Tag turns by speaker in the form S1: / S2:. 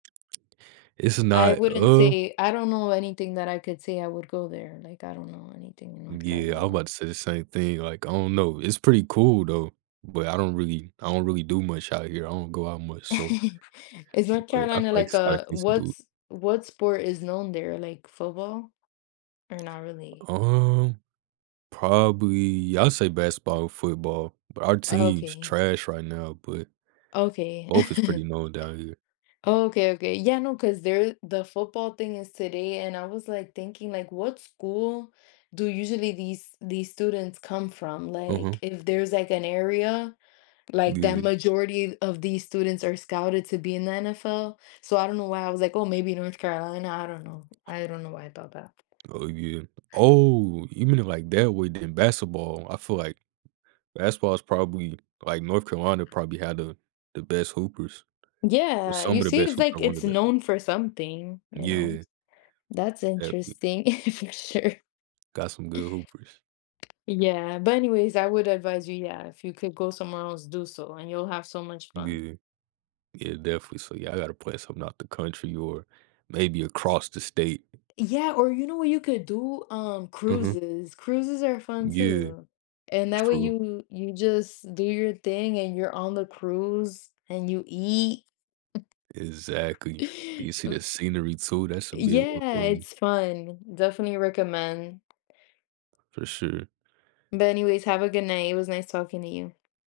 S1: It's
S2: I
S1: not
S2: wouldn't
S1: uh
S2: say I don't know anything that I could say, I would go there, like, I don't know anything in North
S1: Yeah, I'm
S2: Carolina.
S1: 'bout to say the same thing, like, I don't know, it's pretty cool, though, but I don't really I don't really do much out here, I don't go out much, so
S2: Is North
S1: but, I
S2: Carolina like
S1: finds finds
S2: a
S1: things to do.
S2: what's what sport is known there? Like football? Or, not really?
S1: Um, probably I'd say basketball or football, but our team's
S2: Okay.
S1: trash right now, but
S2: Okay.
S1: both is pretty known down here.
S2: Okay, okay, yeah, no, 'cause there the football thing is today, and I was, like, thinking, like, "What school do usually these these students come from?" Like,
S1: Mhm.
S2: if there's, like, an area, like, that
S1: Yeah.
S2: majority of these students are scouted to be in the NFL? So, I don't know why I was like, "Oh, maybe North Carolina?" I don't know. I don't know why I thought that.
S1: Oh, yeah Oh! Even in, like, that would in basketball, I feel like, basketball is probably like, North Carolina probably had the the best hoopers. Or,
S2: Yeah,
S1: some
S2: you
S1: of the
S2: see,
S1: best
S2: it's
S1: hooper
S2: like
S1: or one the
S2: it's
S1: best
S2: known
S1: hoopers.
S2: for something, you know,
S1: Yeah.
S2: s that's
S1: That'd be
S2: interesting, for sure.
S1: Got some good hoopers.
S2: Yeah, but anyways, I would advise you yeah, if you could go somewhere else, do so, and you'll have so much fun.
S1: Yeah. Yeah, definitely, so y'all gotta play something out the country or, maybe across the state.
S2: Yeah, or, you know what you could do? Um,
S1: Mhm.
S2: cruises. Cruises are fun,
S1: Yeah.
S2: too. And, that way
S1: True.
S2: you you just do your thing, and you're on the cruise, and you eat.
S1: Exactly. Do you see
S2: A
S1: the scenery, too? That should be a [unintelligible]
S2: Yeah,
S1: one.
S2: it's fun, definitely recommend.
S1: For sure.
S2: But, anyways, have a good night, it was nice talking to you.